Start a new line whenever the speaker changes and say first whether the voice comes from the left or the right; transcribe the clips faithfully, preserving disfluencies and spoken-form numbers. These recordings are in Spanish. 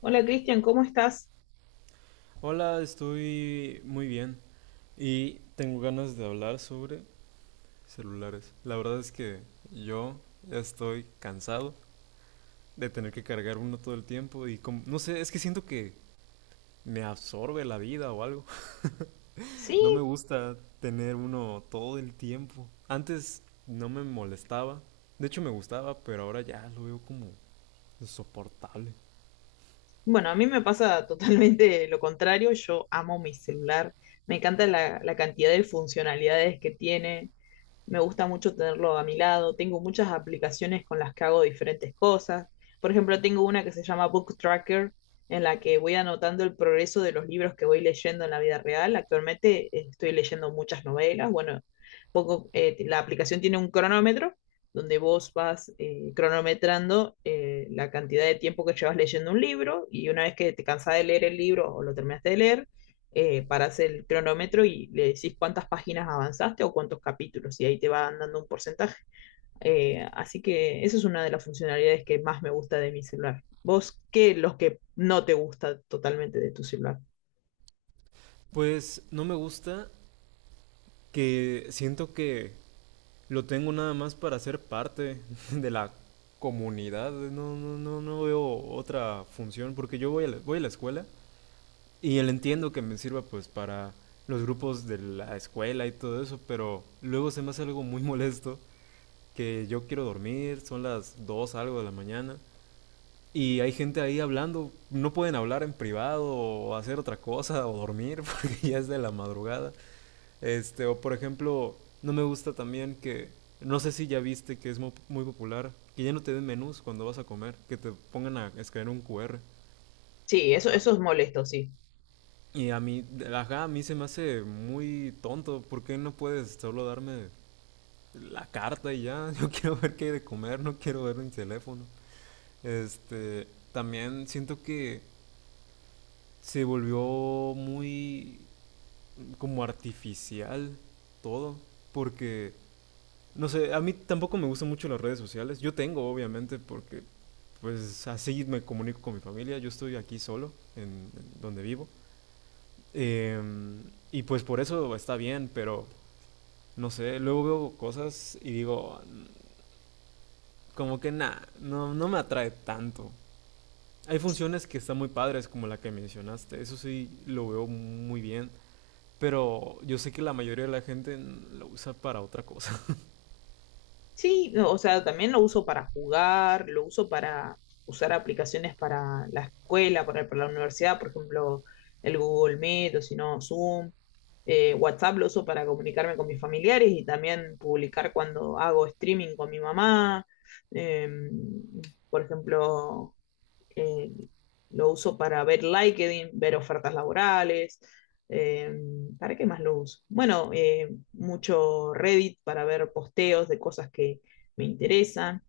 left: Hola Cristian, ¿cómo estás?
right: Hola, estoy muy bien y tengo ganas de hablar sobre celulares. La verdad es que yo ya estoy cansado de tener que cargar uno todo el tiempo y como- no sé, es que siento que me absorbe la vida o algo. No me
left: Sí,
right: gusta tener uno todo el tiempo. Antes no me molestaba, de hecho me gustaba, pero ahora ya lo veo como insoportable.
left: bueno, a mí me pasa totalmente lo contrario. Yo amo mi celular, me encanta la, la cantidad de funcionalidades que tiene, me gusta mucho tenerlo a mi lado. Tengo muchas aplicaciones con las que hago diferentes cosas. Por ejemplo, tengo una que se llama Book Tracker, en la que voy anotando el progreso de los libros que voy leyendo en la vida real. Actualmente eh, estoy leyendo muchas novelas. Bueno, poco, eh, la aplicación tiene un cronómetro donde vos vas eh, cronometrando eh, la cantidad de tiempo que llevas leyendo un libro, y una vez que te cansás de leer el libro o lo terminaste de leer, eh, para hacer el cronómetro y le decís cuántas páginas avanzaste o cuántos capítulos, y ahí te van dando un porcentaje. Eh, así que esa es una de las funcionalidades que más me gusta de mi celular. ¿Vos qué los que no te gusta totalmente de tu celular?
right: Pues no me gusta que siento que lo tengo nada más para ser parte de la comunidad. No, no, no, no veo otra función porque yo voy a la, voy a la escuela y el entiendo que me sirva pues para los grupos de la escuela y todo eso, pero luego se me hace algo muy molesto que yo quiero dormir, son las dos algo de la mañana y hay gente ahí hablando, no pueden hablar en privado o hacer otra cosa o dormir porque ya es de la madrugada. Este, o por ejemplo, no me gusta también que, no sé si ya viste que es muy muy, popular, que ya no te den menús cuando vas a comer, que te pongan a escanear un Q R.
left: Sí, eso,
right: A
left: eso
right: ver.
left: es molesto, sí.
right: Y a mí, ajá, a mí se me hace muy tonto, ¿por qué no puedes solo darme la carta y ya? Yo quiero ver qué hay de comer, no quiero ver mi teléfono. Este, también siento que se volvió muy como artificial todo, porque no sé, a mí tampoco me gustan mucho las redes sociales. Yo tengo, obviamente, porque pues así me comunico con mi familia. Yo estoy aquí solo, en, en donde vivo. Eh, y pues por eso está bien, pero no sé, luego veo cosas y digo, mm, como que nada, no, no me atrae tanto. Hay funciones que están muy padres, como la que mencionaste, eso sí lo veo muy bien, pero yo sé que la mayoría de la gente mm, lo usa para otra cosa.
left: Sí, no, o sea, también lo uso para jugar, lo uso para usar aplicaciones para la escuela, para, para la universidad, por ejemplo, el Google Meet o si no, Zoom. Eh, WhatsApp lo uso para comunicarme con mis familiares y también publicar cuando hago streaming con mi mamá. Em, por ejemplo, eh, lo uso para ver LinkedIn, ver ofertas laborales. eh, ¿Para qué más lo uso? Bueno, eh, mucho Reddit para ver posteos de cosas que me interesan.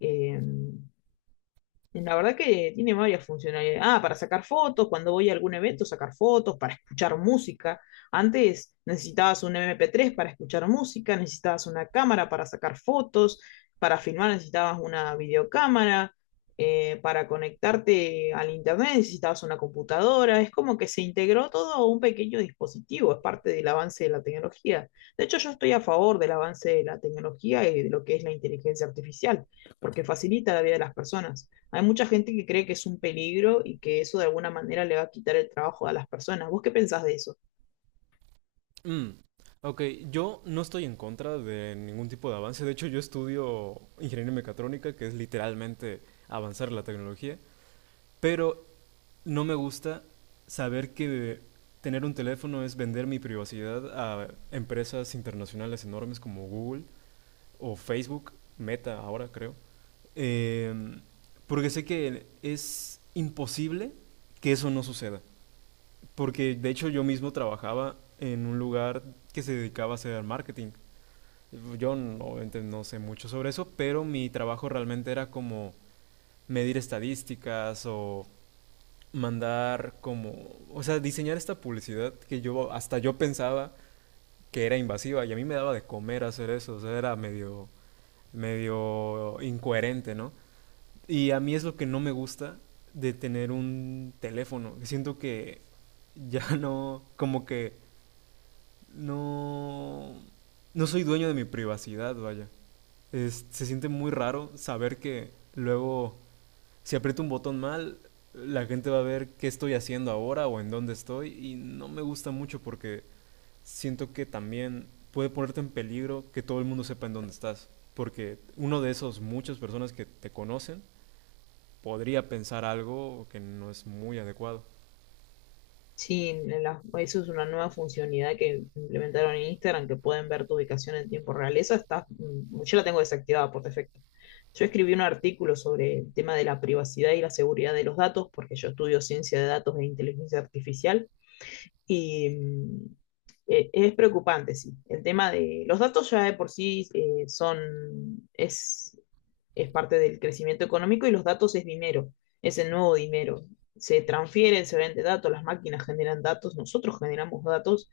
left: em, la verdad que tiene varias funcionalidades. Ah, para sacar fotos, cuando voy a algún evento, sacar fotos, para escuchar música. Antes necesitabas un M P tres para escuchar música, necesitabas una cámara para sacar fotos, para filmar necesitabas una videocámara, eh, para conectarte al internet necesitabas una computadora. Es como que se integró todo a un pequeño dispositivo, es parte del avance de la tecnología. De hecho, yo estoy a favor del avance de la tecnología y de lo que es la inteligencia artificial, porque facilita la vida de las personas. Hay mucha gente que cree que es un peligro y que eso de alguna manera le va a quitar el trabajo a las personas. ¿Vos qué pensás de eso?
right: Mm, Ok, yo no estoy en contra de ningún tipo de avance. De hecho, yo estudio ingeniería mecatrónica, que es literalmente avanzar la tecnología. Pero no me gusta saber que tener un teléfono es vender mi privacidad a empresas internacionales enormes como Google o Facebook, Meta ahora creo. Em, porque sé que es imposible que eso no suceda. Porque de hecho yo mismo trabajaba en un lugar que se dedicaba a hacer marketing. Yo no, obviamente no sé mucho sobre eso, pero mi trabajo realmente era como medir estadísticas o mandar como, o sea, diseñar esta publicidad que yo hasta yo pensaba que era invasiva y a mí me daba de comer hacer eso, o sea, era medio medio incoherente, ¿no? Y a mí es lo que no me gusta de tener un teléfono. Siento que ya no como que no, no soy dueño de mi privacidad, vaya. Es- se siente muy raro saber que luego, si aprieto un botón mal, la gente va a ver qué estoy haciendo ahora o en dónde estoy. Y no me gusta mucho porque siento que también puede ponerte en peligro que todo el mundo sepa en dónde estás. Porque uno de esos muchas personas que te conocen podría pensar algo que no es muy adecuado.
left: Sí, en la- eso es una nueva funcionalidad que implementaron en Instagram, que pueden ver tu ubicación en tiempo real. Esa está, mm, yo la tengo desactivada por defecto. Yo escribí un artículo sobre el tema de la privacidad y la seguridad de los datos, porque yo estudio ciencia de datos e inteligencia artificial, y mm, e- es preocupante, sí. El tema de los datos ya de por sí eh, son, es es parte del crecimiento económico, y los datos es dinero, es el nuevo dinero. Se transfieren, se vende datos, las máquinas generan datos, nosotros generamos datos,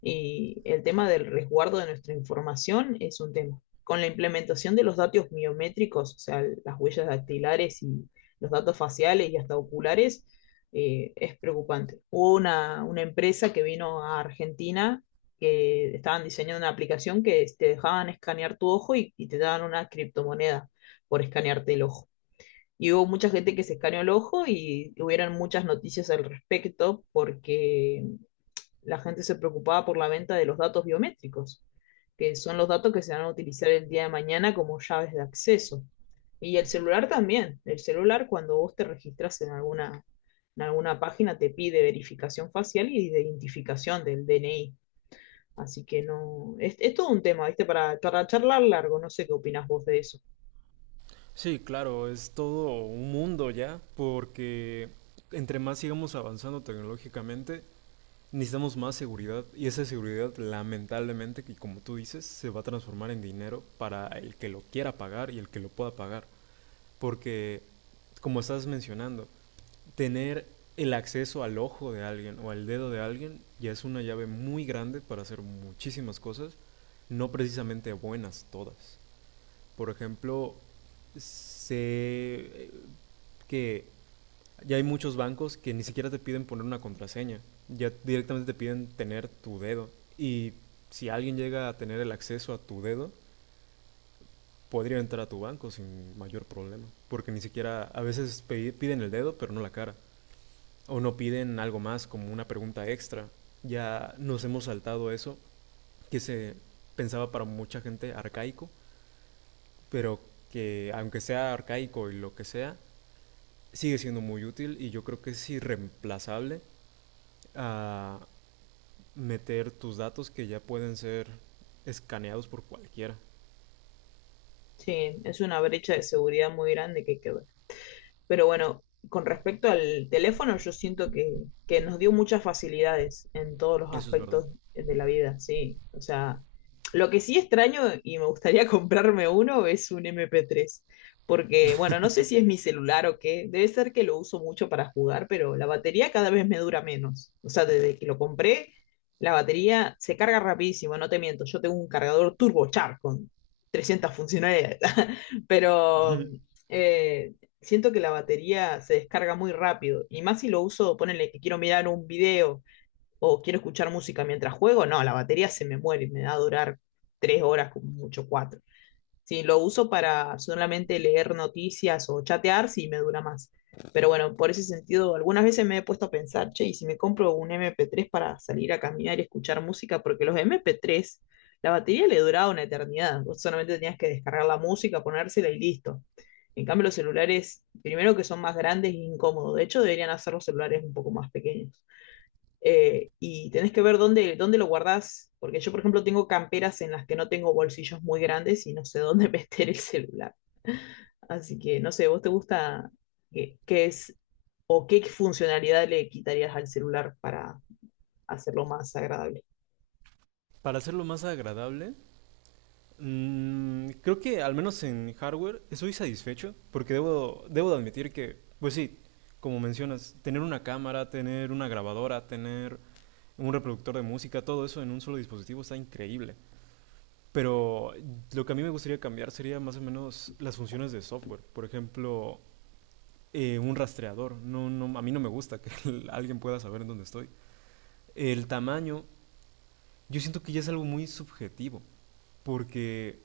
left: y el tema del resguardo de nuestra información es un tema. Con la implementación de los datos biométricos, o sea, las huellas dactilares y los datos faciales y hasta oculares, eh, es preocupante. Hubo una, una empresa que vino a Argentina que estaban diseñando una aplicación que te dejaban escanear tu ojo, y, y te daban una criptomoneda por escanearte el ojo. Y hubo mucha gente que se escaneó el ojo y hubieron muchas noticias al respecto porque la gente se preocupaba por la venta de los datos biométricos, que son los datos que se van a utilizar el día de mañana como llaves de acceso. Y el celular también. El celular, cuando vos te registras en alguna, en alguna página, te pide verificación facial y de identificación del D N I. Así que no, es, es todo un tema, ¿viste? Para, para charlar largo, no sé qué opinas vos de eso.
right: Sí, claro, es todo un mundo ya, porque entre más sigamos avanzando tecnológicamente, necesitamos más seguridad y esa seguridad lamentablemente, que como tú dices, se va a transformar en dinero para el que lo quiera pagar y el que lo pueda pagar. Porque, como estás mencionando, tener el acceso al ojo de alguien o al dedo de alguien ya es una llave muy grande para hacer muchísimas cosas, no precisamente buenas todas. Por ejemplo, sé eh, que ya hay muchos bancos que ni siquiera te piden poner una contraseña, ya directamente te piden tener tu dedo. Y si alguien llega a tener el acceso a tu dedo, podría entrar a tu banco sin mayor problema, porque ni siquiera a veces pe- piden el dedo, pero no la cara, o no piden algo más como una pregunta extra. Ya nos hemos saltado eso, que se pensaba para mucha gente arcaico, pero que aunque sea arcaico y lo que sea, sigue siendo muy útil y yo creo que es irreemplazable a meter tus datos que ya pueden ser escaneados por cualquiera.
left: Sí, es una brecha de seguridad muy grande que hay que, pero bueno, con respecto al teléfono, yo siento que, que nos dio muchas facilidades en todos los
right: Eso es verdad.
left: aspectos de la vida, sí. O sea, lo que sí extraño y me gustaría comprarme uno es un M P tres, porque bueno, no sé si es mi celular o qué, debe ser que lo uso mucho para jugar, pero la batería cada vez me dura menos. O sea, desde que lo compré, la batería se carga rapidísimo, no te miento, yo tengo un cargador turbocharge con trescientas funcionalidades, pero... Eh, siento que la batería se descarga muy rápido. Y más si lo uso, ponele que quiero mirar un video o quiero escuchar música mientras juego, no, la batería se me muere, me da a durar tres horas, como mucho cuatro. Si lo uso para solamente leer noticias o chatear, sí me dura más. Pero bueno, por ese sentido, algunas veces me he puesto a pensar, che, y si me compro un M P tres para salir a caminar y escuchar música, porque los M P tres, la batería le duraba una eternidad. Vos solamente tenías que descargar la música, ponérsela y listo. En cambio, los celulares, primero que son más grandes e incómodos. De hecho, deberían hacer los celulares un poco más pequeños, eh, y tenés que ver dónde, dónde lo guardás, porque yo, por ejemplo, tengo camperas en las que no tengo bolsillos muy grandes y no sé dónde meter el celular. Así que, no sé, ¿vos te gusta qué, qué es o qué funcionalidad le quitarías al celular para hacerlo más agradable?
right: Para hacerlo más agradable, mmm, creo que al menos en hardware estoy satisfecho porque debo, debo de admitir que, pues sí, como mencionas, tener una cámara, tener una grabadora, tener un reproductor de música, todo eso en un solo dispositivo está increíble. Pero lo que a mí me gustaría cambiar sería más o menos las funciones de software. Por ejemplo, eh, un rastreador. No, no, a mí no me gusta que el- alguien pueda saber en dónde estoy. El tamaño, yo siento que ya es algo muy subjetivo, porque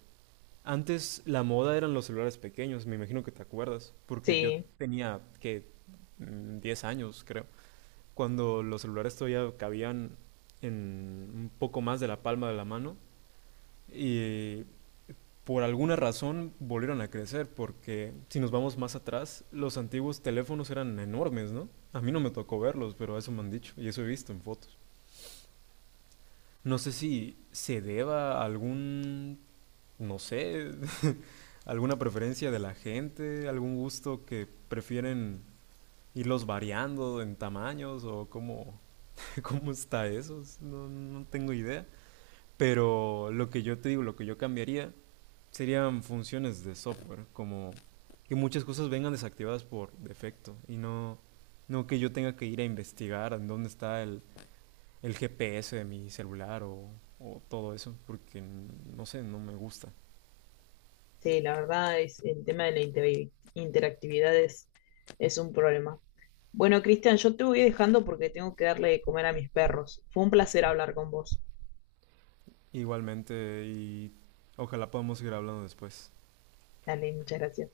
right: antes la moda eran los celulares pequeños, me imagino que te acuerdas, porque yo
left: Sí,
right: tenía que diez años, creo, cuando los celulares todavía cabían en un poco más de la palma de la mano y por alguna razón volvieron a crecer, porque si nos vamos más atrás, los antiguos teléfonos eran enormes, ¿no? A mí no me tocó verlos, pero eso me han dicho y eso he visto en fotos. No sé si se deba a algún, no sé, alguna preferencia de la gente, algún gusto que prefieren irlos variando en tamaños o cómo, cómo está eso. No, no tengo idea. Pero lo que yo te digo, lo que yo cambiaría serían funciones de software, como que muchas cosas vengan desactivadas por defecto y no, no que yo tenga que ir a investigar en dónde está el, el G P S de mi celular o, o todo eso, porque n- no sé, no me gusta.
left: sí, la verdad es el tema de la inter- interactividad es, es un problema. Bueno, Cristian, yo te voy dejando porque tengo que darle de comer a mis perros. Fue un placer hablar con vos.
right: Igualmente, y ojalá podamos seguir hablando después.
left: Dale, muchas gracias.